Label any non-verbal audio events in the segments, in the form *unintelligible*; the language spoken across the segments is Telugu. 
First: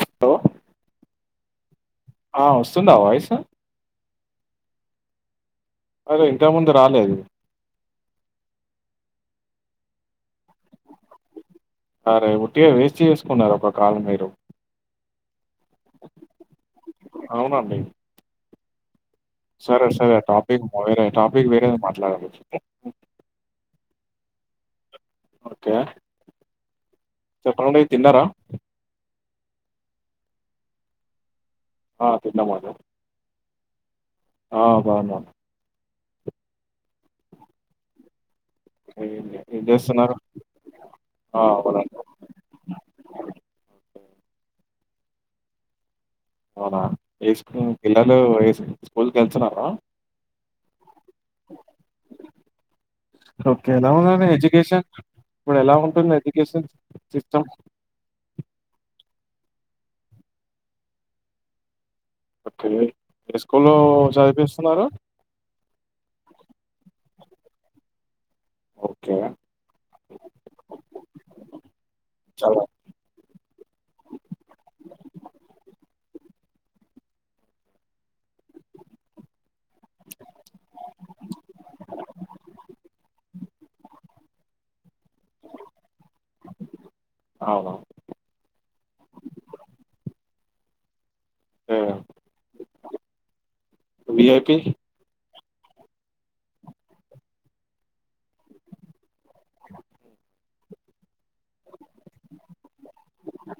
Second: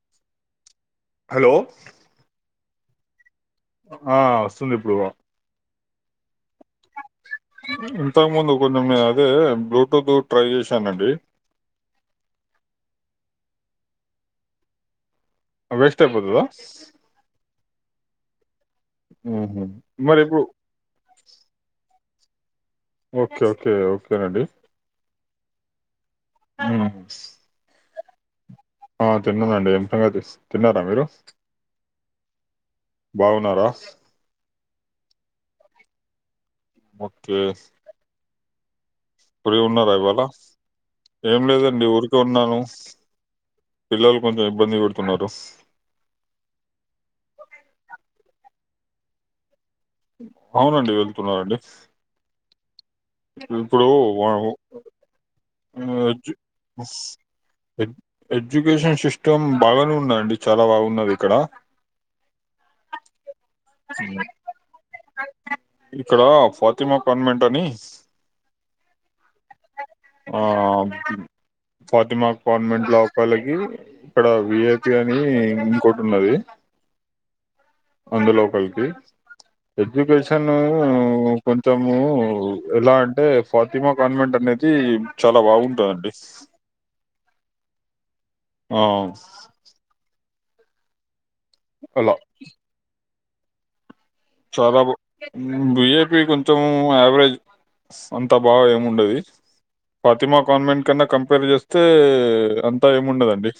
హలో హలో ఆ వస్తుందా వాయిస్ ఆ వస్తుంది ఇప్పుడు అరే ఇంతకు ముందు రాలేదు ఇంతకు ముందు కొంచెం మేల్ ఇది బ్లూటూత్ ట్రై చేశానండి అరే ఉట్టిగా వెస్ట్ చేసేస్ ఉన్నారు ఒక కాలం మీరు వేస్ట్ అపోతుందా అవునండి సరే సరే మరి ఇప్పుడు టాపిక్ వేరే టాపిక్ వేరే మాట్లదాం ఏదండి ఓకే మ్మ్ తిన్నార ఆ తిన్నానండి ఎంతగా *unintelligible* తిన్నారా మీరు ఆ తిన్నామండి *inaudible* ఆ బాగున్నా ఓకే ఏం ఫ్రీ ఏం ఉండదా చేస్తున్నారు ఇవాళ ఏం ఆ లేదండి అవునండి ఊరికే ఉన్నాను పిల్లలు కొంచెం ఇబ్బంది పడు తున్నారు అవునా ఏ స్కు పిల్లలు ఏ స్కూల్కి వెళ్తున్నార అవునండి వెళ్తున్నారండి ఓకే ఇప్పుడు ఎలా ఉందండి *unintelligible* ఎడ్యుకేషన్ ఇప్పుడు ఎలా ఉంటుంది age education system education system బాగానే ఉన్నారండి చాలా బాగున్నది ఇక్కడ ఓకే ఏ స్కూల్లో చదివిపిస్తున్నారు ఇక్కడ ఫాతిమా కార్మెంట్ అని ఓకే ఆ ఫాతిమా చాలా కాన్వెంట్ లో కలిగి ఇక్కడ విఐపి అని ఇంకోటి ఉన్నది అందు లోకలికి ఎడ్యుకేషను కొంచెము ఎలా అంటే ఫాతిమా కాన్వెంట్ అనేది చాలా బాగుంటుందండి అవునా ఆ అలో విఐపీ బీఏపీ కొంచెం యావరేజ్ అంతా బాగా ఏముండదు ఫాతిమా కాన్వెంట్ కన్నా కంపేర్ చేస్తే అంతా ఏముండదండి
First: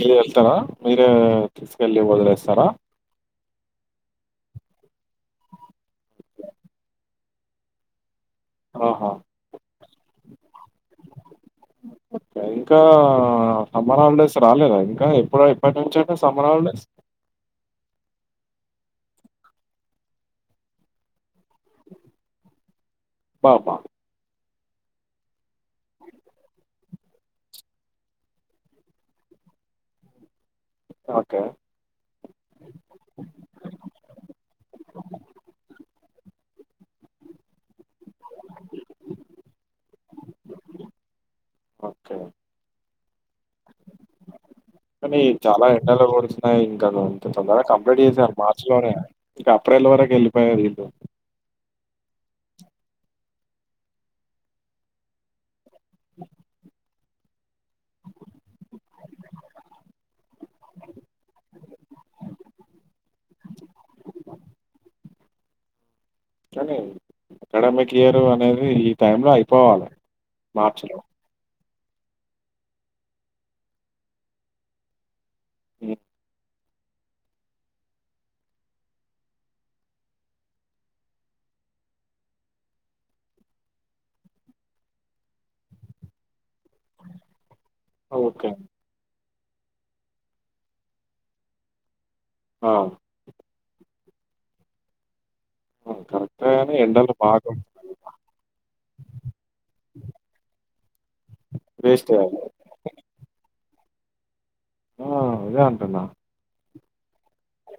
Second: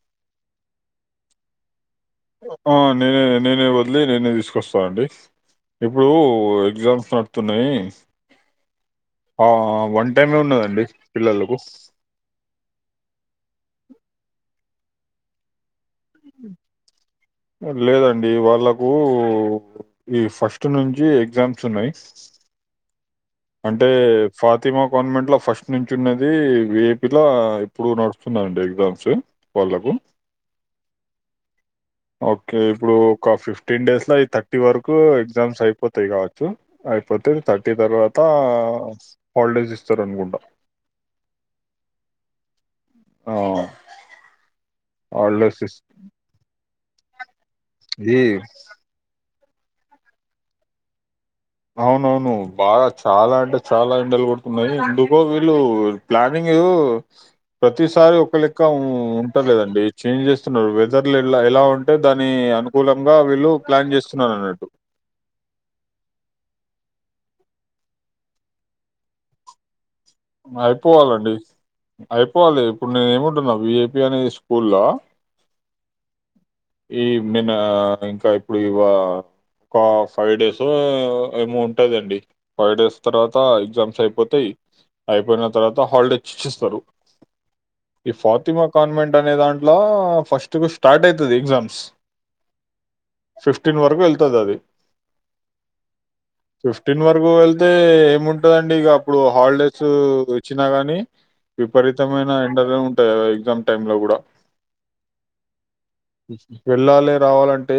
ఏయు వెళ్తావ మీరు ఎళ్లి వదిలేస్తార ఆ! నేనే, నేనే వదిలి నేనే తీసుకొస్తాను అండి ఇప్పుడు ఎగ్జామ్స్ నడుత్తున్నాయి ఆహా టైమే ఉన్నదండి పిల్లలకు. ఇంకా సమ్మర్ హాలిడేస్ రాలేద ఇంకా ఎప్పుడై లేదండి వాళ్ళక్ కు ఈ ఫస్ట్ నుంచి ఎగ్జామ్స్ ఉన్నాయి అబ్బబ్బా! అంటే ఫాతిమా కాన్వెంట్లో ఫస్ట్ నుంచి ఉన్నది విఐపిలో ఇప్పుడు నడుస్తున్నండి ఎగ్జామ్స్ వాళ్ళకు ఒకే ఒకే ఇప్పుడు ఒక ఫిఫ్టీన్ డేస్లో అవి థర్టీ వరకు ఎగ్జామ్స్ అయిపోతాయి కావచ్చు అయిపోతే థర్టీ తర్వాత హాలిడేస్ ఇస్తరు అనుకుంటా కనీ హాలిడేస్ చాలా ఇస్ ఎండలు కోడుతూన్నాయి గను అంతటి తొందరగ కంప్లీట్ ఇది చేసారు మార్చ్ లోనే ఏప్రిల్ వరకు వెళ్ళిపోయలు వీళ్లు అవునవును బాగా చాలా అంటే చాలా ఎండలు కొడుతున్నాయి ఎందుకో వీళ్ళు ప్లానింగు ప్రతిసారి ఒక లెక్క ఉంటలేదండి చేంజ్ చేస్తున్నారు వెదర్లు ఎలా ఎలా ఉంటే దాని అనుకూలంగా వీళ్ళు ప్లాన్ చేస్తున్నారు అన్నట్టు కనీ అకాడమిక్ ఇయరు అనేది ఈ టైమ్ లో అయిపోవాలే అయిపోవాలండి అయిపోవాలి ఇప్పుడు నేనే ఏముంటున్నా విఐపి అనే స్కూల్ల హ్మ్ ఈ నిన్న ఇంకా ఇప్పుడు ఇవా ఒక ఫైవ్ డేస్ ఏమో ఉంటదండి ఫైవ్ డేస్ తర్వాత ఎగ్జామ్స్ అయిపోతాయి అయిపోయిన తర్వాత హాలిడేస్ ఇచ్ తరు ఈ ఓకే. ఫాతిమా కాన్వెంట్ అనే దాంట్ల ఫస్ట్ కు స్టార్ట్ అయితది ఎగ్జామ్స్ ఆ ఫిఫ్టీన్ వరకు వెళ్తది అది ఆ! కరెక్టే గాని ఫిఫ్టీన్ ఎండలు వరకు బాగా వెళ్తే ఏముంటదండి ఇగ అప్పుడు హాలిడేస్ చు వచ్చిన గాని వేస్టే విపరీతమైన అది. ఎండలు ఉంటాయి గాద ఎగ్జామ్ టైమ్ లో గూడ ఆ అదే అంటున్న వెళ్ళాలి రావాలంటే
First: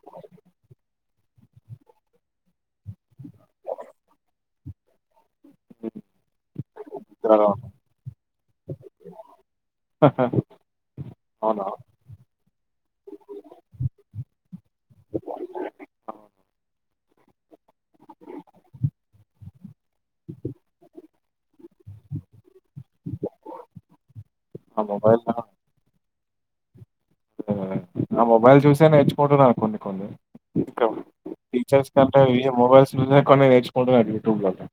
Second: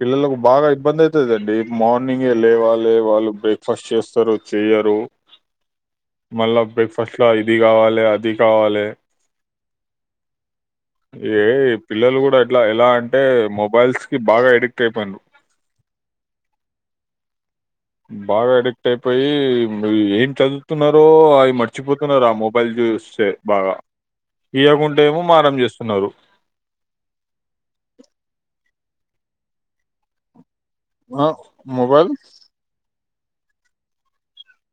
పిల్లలకు బాగ ఇబ్బంది అయ్తదండి మార్నింగ్ లెయ్యలే వాళ్ళి వాళ్ళు బ్రేక్ఫాస్ట్ చేస్తారు చెయ్యరు హ్మ్. మళ్ళా బ్రేక్ఫాస్ట్ లో నిద్రలో ఇది కావాలే అది కావాలే ఏ అవునా! పిల్లలు కూడ ఎట్లా ఎలా అంటే మొబైల్స్ కి బాగా అడిక్ట్ అయిపోయింరు ఆ! బాగ అడిక్ట్ అయిపోయి ఏం చదువుతున్నారో అవి మార్చ్ చ్చిపోతున్నారు ఆ మొబైల్ చూస్తే బాగ ఆ ఇయకుంటే ఏమో మొబైల్‌లో మారం చేస్తున్నారు నేర్చుకుంటున్నారు కొన్ని కొన్ని ఆ టిచర్స్ మొబైల్ కంటే ఇ మొబైల్స్ నేనే కొన్ని నేర్చుకుంటున యూట్బూబ్ ల లో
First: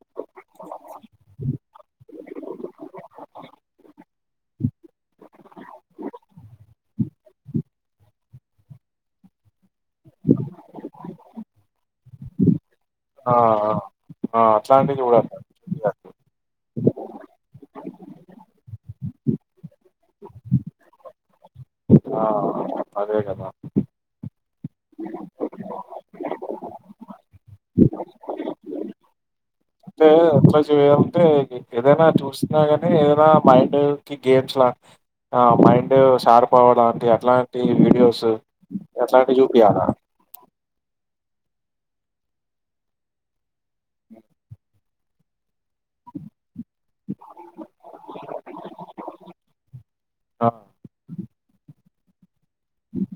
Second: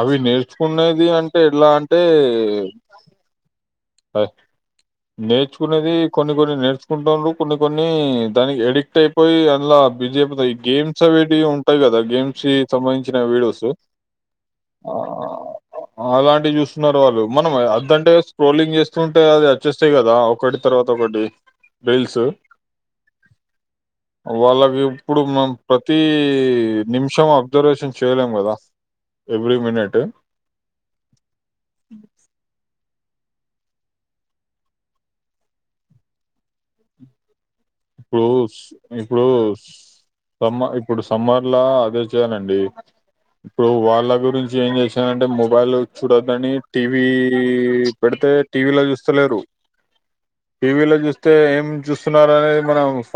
అవి నేర్చుకునేది అంటే ఎలా అంటే అదే నేర్చుకునేది కొన్ని కొన్ని నేర్చుకుంటురు కొన్ని కొన్ని దానికి ఎడిక్ట్ అయిపోయి అందాల బిజి అయిపోతారు ఇ గేమ్ చవేటి ఉంటయి గదా గేమ్స్ సంబంధించిన ఆ వీడియోస్ ఆ ఆ! ఆ అట్లాంటివి చూడాలి అలాంటి చూ న్నారు వాళ్ళు మనం అద్దంటేస్ ట్రోలింగ్ చేస్తుంటే అది అచ్చేస్తయి గదా ఒకటి తర్వాత ఒకటి రీల్స్ ఆ అదే గదా వాళ్ళకి ఇప్పుడు మనం ప్రతీ నిమిషం అబ్జర్వేషన్ చేయలేం కదా ఎవ్రీ మినిటు అంటే మొబైల్స్ వేయాలంటే ఏదైనా చూసినా గాని ఏ అలా మైండ్ కి గేమ్స్ లా ఆ మైండు షార్ప్ అవ్వడానికి అట్లా టి ఇప్పుడు వీడియోసు స్- ఇప్పుడు అట్లాంటి చూపియాలా సమ్మ ఇప్పుడు సమ్మర్లా అదే చేయాలండి ఇప్పుడు వాళ్ళ గురించి ఏం జేసి ఏ అంటే మొబైల్ చూడొద్దని టీవీ పెడితే టీవీలో చూస్తలేరు ఆ టీవీలో చూస్తే ఏం చూస్తున్నారని మనం ఫ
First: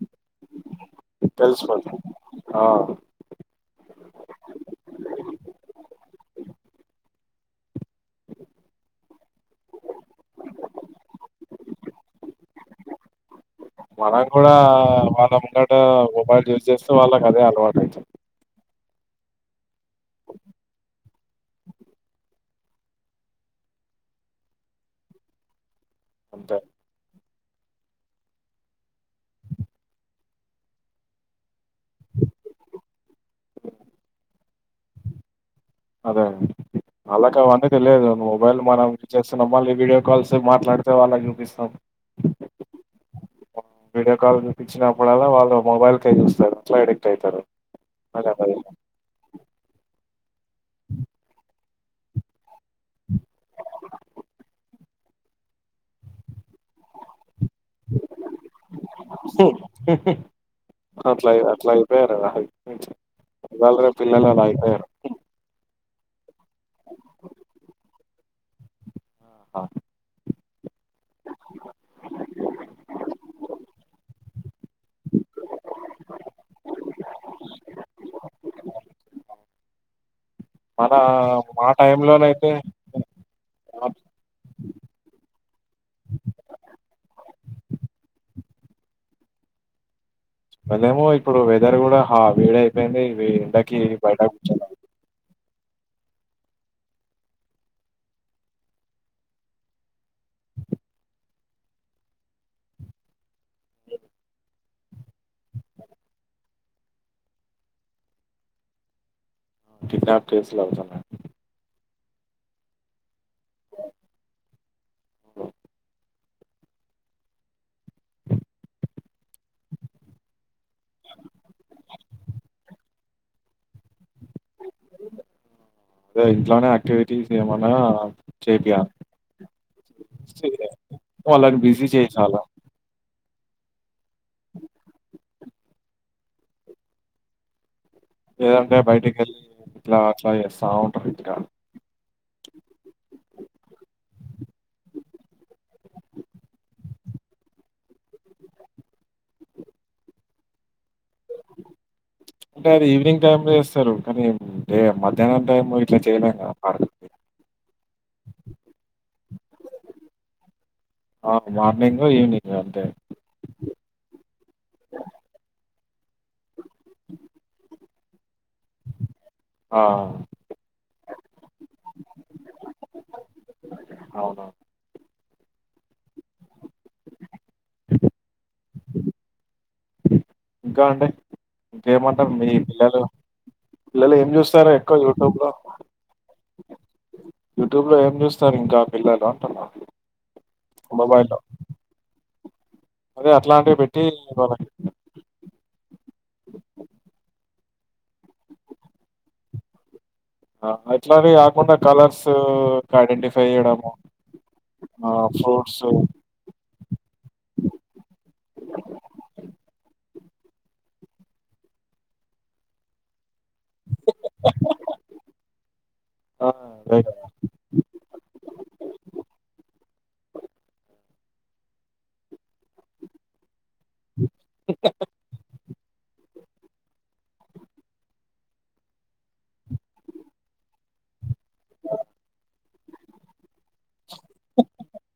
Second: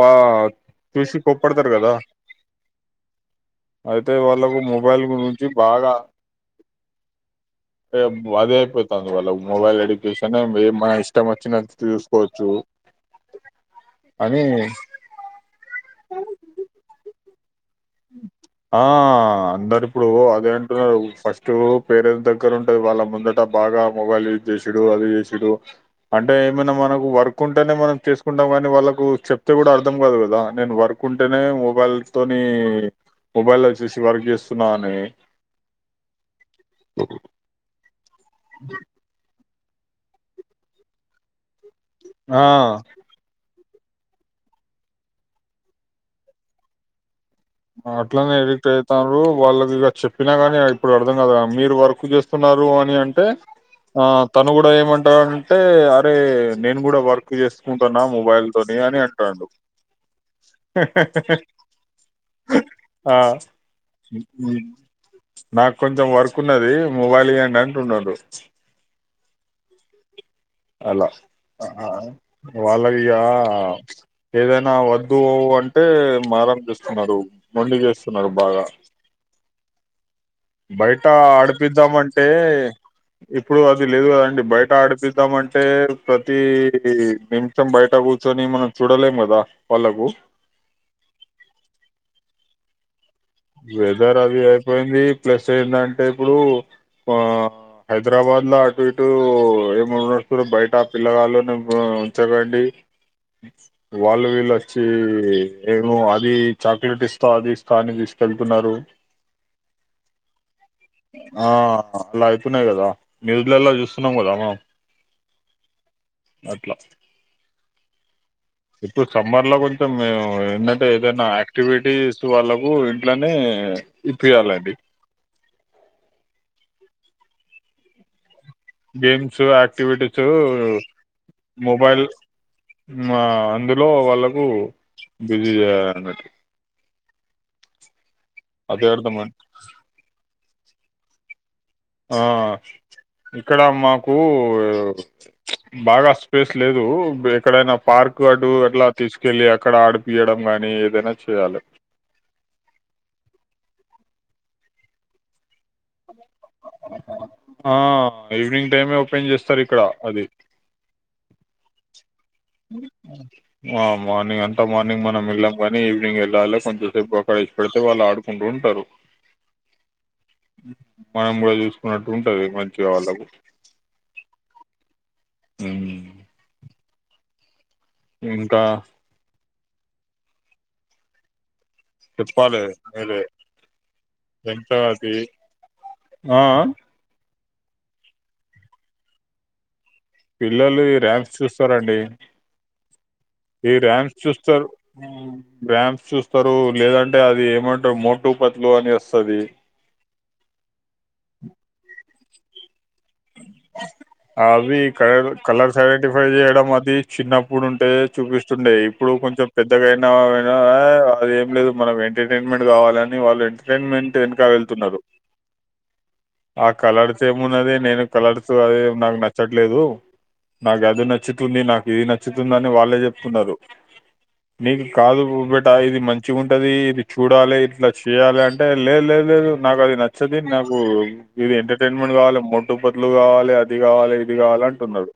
చూసి కోప్పడతారు గదా తెలిసిపోతుంది ఆ అయితే వాళ్ళకు మొబైల్ గురించి బాగా అదే అయిపోతుంది వాళ్ళ మొబైల్ ఎడ్యుకేషన్ ఏం మన ఇష్టం వచ్చినట్టు చూసుకోవచ్చు అని కూడా వాళ్ళ ముంగ కుడామొబైల్ యూజ్ చేస్తే వాళ్ళ అదే అలవాట్ ఆ అందరు ఇప్పుడు అదే అంటున్నరు ఫస్ట్ పేరెంట్స్ దగ్గర ఉంటది, వాళ్ళ ముందట బాగా మొబైల్ యూజ్ జేసుడు అది జేసుడు. అంటే అంతే ఏమైనా మనకు వర్ కుంటనే మనం చేసుకుంటాం గానీ వాళ్ళకు చెప్తే గూడా అర్థం కాదు గదా, నేను వర్క్ ఉంటేనే మొబైల్ తోని, మొబైల్ వచ్చేసి వర్క్ చేస్తున్నా అని అదే ఆల్లకవన్నీ తెలియదు మొబైల్ మనం ఇచ్చెస్ మళ్ళీ వీడియో కాల్స్ మాట్లాడితే వాళ్ళని చూపిస్తాం ఆ వీడియో కాల్ చూపించినప్పుడల్ల వాళ్ళు మొబైల్ కేయ్ చూస్తరు అట్లా ఎడిక్ట్ అయితరు ఆ అట్లనే ఎడిక్ట్ అయితాండ్రు వాళ్ళకి ఇగ చెప్పినా గాని ఇప్పుడు అర్థం గాదుగా మీరు వర్క్ జేస్తున్నారు అని అంటే ఆ తను గూడా ఏమంటారంటే అరే, నేను కూడా వర్క్ చేసుకుంటున్నా మొబైల్ తోని అని అంటండు. అట్లా అయిపోయారు ఆ ఇవాళ రేపు మ్మ్ పిల్లలు అలా హ్మ్ అయిపోయారు బా కొంచెం వర్ కున్నది మొబైల్ ఇయ్యి అంటుండడు ఆహ అలా వాళ్ళకి ఇగ ఏదైనా వద్దు అంటే మారంచేస్తున్నారు మొండి చేస్తున్నారు బాగా మన బయట మా టైమ్ ఆడిపిద్దామంటే లోనయితే ఇప్పుడు అది లేదు కదండి బయట అడుపిద్దామ్ అంటే ప్రతి నిమిషం బయట కూర్చొని మనం చూడలేం కదా వాళ్ళకు అదేమో ఇప్పుడు వెదర్ కూడా హా వేడి అయిపోయింది వెదరది అయిపోయింది ప్లస్ చేసిన అంటే ఇప్పుడు హైదరాబాద్ల అటు ఇటు ఎమ్ నడుస్తుంది అంటే బయట పిల్లగాళ్ళని ఉంచకండి వాళ్ళు వీళ్ళు వచ్చి ఏమో అది చాక్లెట్ ఇస్తా అది ఇస్తా అని తీస్ ఎళ్తున్నారు కిడ్నాప్ కేస్ ఆ అట్ల అయితున్నాయి కదా న్యూస్లల్లా చూస్తున్నాం కదా మ అట్ల ఇప్పుడు సమ్మర్లో కొంచెం అంటే ఏదైనా యాక్టివిటీస్ వాళ్ళకు ఇట్లనే ఇప్పియ్యాలండి ఇదిగో ఇంట్లనే యాక్టివిటీస్ ఏమన్నా చేపియాలి గేమ్స్ యాక్టివిటీసు వాళ్ళని బిజీ మొబైల్ చేసాల ఆ అందులో వాళ్ళకు బిజీ చేయాలిన్నట్టు లేదంటే అదే బయటికి అర్థమై వెళ్ళి ఇట్లా అప్లై చేస్తారు బావుంటది ఇక్కడ ఆ ఇక్కడ మాకు బాగా స్పేస్ లేదు ఎక్కడైనా పార్క్ అటు అట్లా తీసుకెళ్ళి అక్కడ ఆడిపియడం గానీ ఏదైనా చేయాలి అంటే ఈవినింగ్ టైమ్ చేస్తరు కాని ఏ మధ్యాహ్నం టైము ఇట్లా చేయలేం కదా పార్కుకి. ఆ ఈవినింగ్ టైమే ఓపెన్ చేస్తారు ఇక్కడ అది ఆ! మార్నింగు, ఈవినింగు అంతే. మార్నింగ్ అంతా మార్నింగ్ మనం వెళ్ళి ప నె ఈవినింగ్ వెళ్ళాలి కొంచె సేపు అక్కఇసి పెడితే వాళ్ళ ఆడు ఉంటుంటారు ఆ! మనం గూడా చూసుకున్నట్టు ఉంటది మంచిగా వాళ్ళకు అవును. రాములు ఎంకా ఇంక అంటే ఇంకేమంటారు మీ చెప్పాలి పిల్లలూ మీరే పిల్లలు ఏం చూస్తారు ఎక్కువ యూట్యూబ్ లో ఆ యూట్యూబ్ లో ఏం చూస్తారు ఇంక పిల్లలు అంటున్నా పిల్లలు ఇ ర్యామ్స్ మొబైల్‌లో. చూస్తారండి అదే ఈ అట్లాంటివి పెట్టి ర్యామ్స్ చూస్తరు వాళ్ళకి ర్యామ్స్ చూస్తారు లేదంటే అదీ మోటు మోటు పత్లు అని వస్తది ఆ అట్లనే కాకుండ కలర్స్ ఐడెంటిఫై చేయడము. అవి కలర్ ఆహ్, కలర్స్ ఫ్రూట్స్ ఐడెంటిఫై చేయడం అది చిన్నప్పుడు ఉంటే చూపిస్తుండే ఇప్పుడు కొంచెం పెద్దగయిన నా విగా ఐ అది ఏం లేదు మనం ఎంటర్టైన్మెంట్ కావాలని వాళ్ళు ఎంటర్టైన్మెంట్ వెనక వెళ్తున్నరు ఆ అదే కలర్స్ కదా! ఏమున్నది నేను *unintelligible* అదే నాకు నచ్చట్లేదు నాకు అది నచ్చుతుంది నాకు ఇది నచ్చుతుంది అని వాళ్ళే చెప్తున్నారు నీకు కాదు *unintelligible* ట ఇది మంచి గుంటది ఇది చూడాలి ఇట్లా చేయాలి అంటే లే లే లేదు నాకు అది నచ్చది నాకు ఇది ఎంటర్టైన్మెంట్ కావాలి దుప్పట్లు కావాలి ది కావాలి ఇది కావాలి అంటున్నారు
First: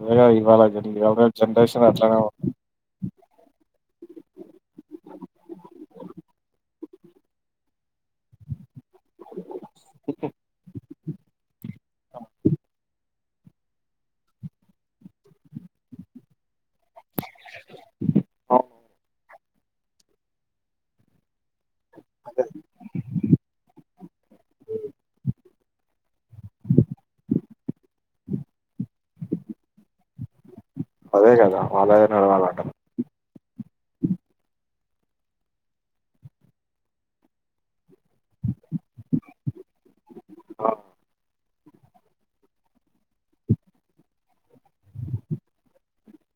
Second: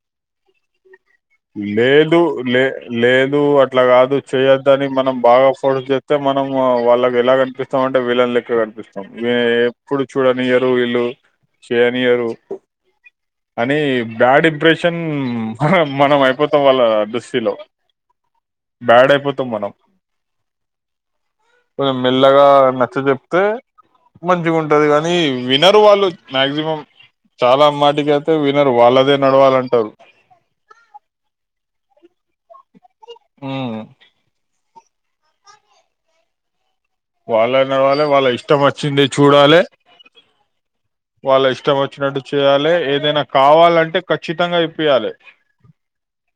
అదే కదా! ఇవాళ జన్ ఇవాళ జనరేషన్ అట్లనే లేదు లె లేదు అట్ల కాదు చేయొద్దని మనం బాగ ఫోర్స్ చేస్తే మనం వాళ్ళకి ఎలా కనిపిస్తాము అంటే విలన్ లెక్క కనిపిస్ వే ఎప్పుడు చూడనియ్యరు వీళ్లు చెయ్యనియ్యరు అనీ బ్యాడ్ ఇంప్రెషన్ ఆహా మనం అయిపో వాళ్ళ దృష్టి లొ ఉంది. బ్యాడ్ అయిపో తో మనం కొంచెం మెల్లగ నచ్చ చెెప్తే మంచిగ ఉంటది కానీ వినరు వాళ్ళు మాక్సిమం చాల మాటిక అయితే వినరు వాళ్ళదే నడవాలంటరు అదే కద వాళ్లదే నడవాలంటరు హ్మ్ వాళ్ళన్న వాళ్లే వాళ్ళ ఇష్ ఇష్టం వచ్చింది చుడాలె ఆ, వాళ్ళ వచ్చినట్టు చేయాలె ఏదైన కావాలంటే ఖచ్చి తంగా యిప్పియాలే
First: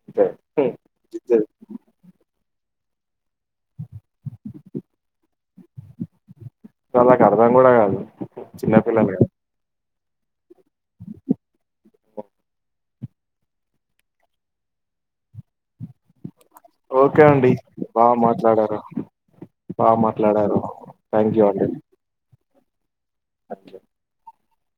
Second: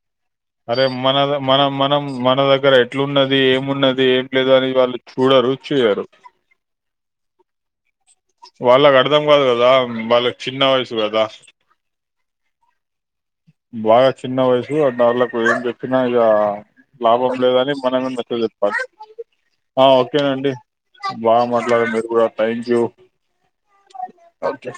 అంతే అరే మన హ్మ్. మన మనం మన ద దగ్గర ఎట్లున్నది ఏం ఉన్నది ఏం లేదు అని వాళ్ళు చూడరు చేయరు వాళ్ల కు అర్థం కూడ కాదు వాళ్ళకి చిన్నపిల్లలు అర్థం కదా కాదు వాళ్ళకి చిన్న వయసు కదా బాగ చిన్న వయసు అ వాళ్ళకు ఏం చెప్పిన ఇగా ఒకే అండి బా మాట్లాడారు బా మాట్లాడారు బా థ్యాంక్ యూ అండి మాట్లాడారు మీరు కూడా thank you thank you okay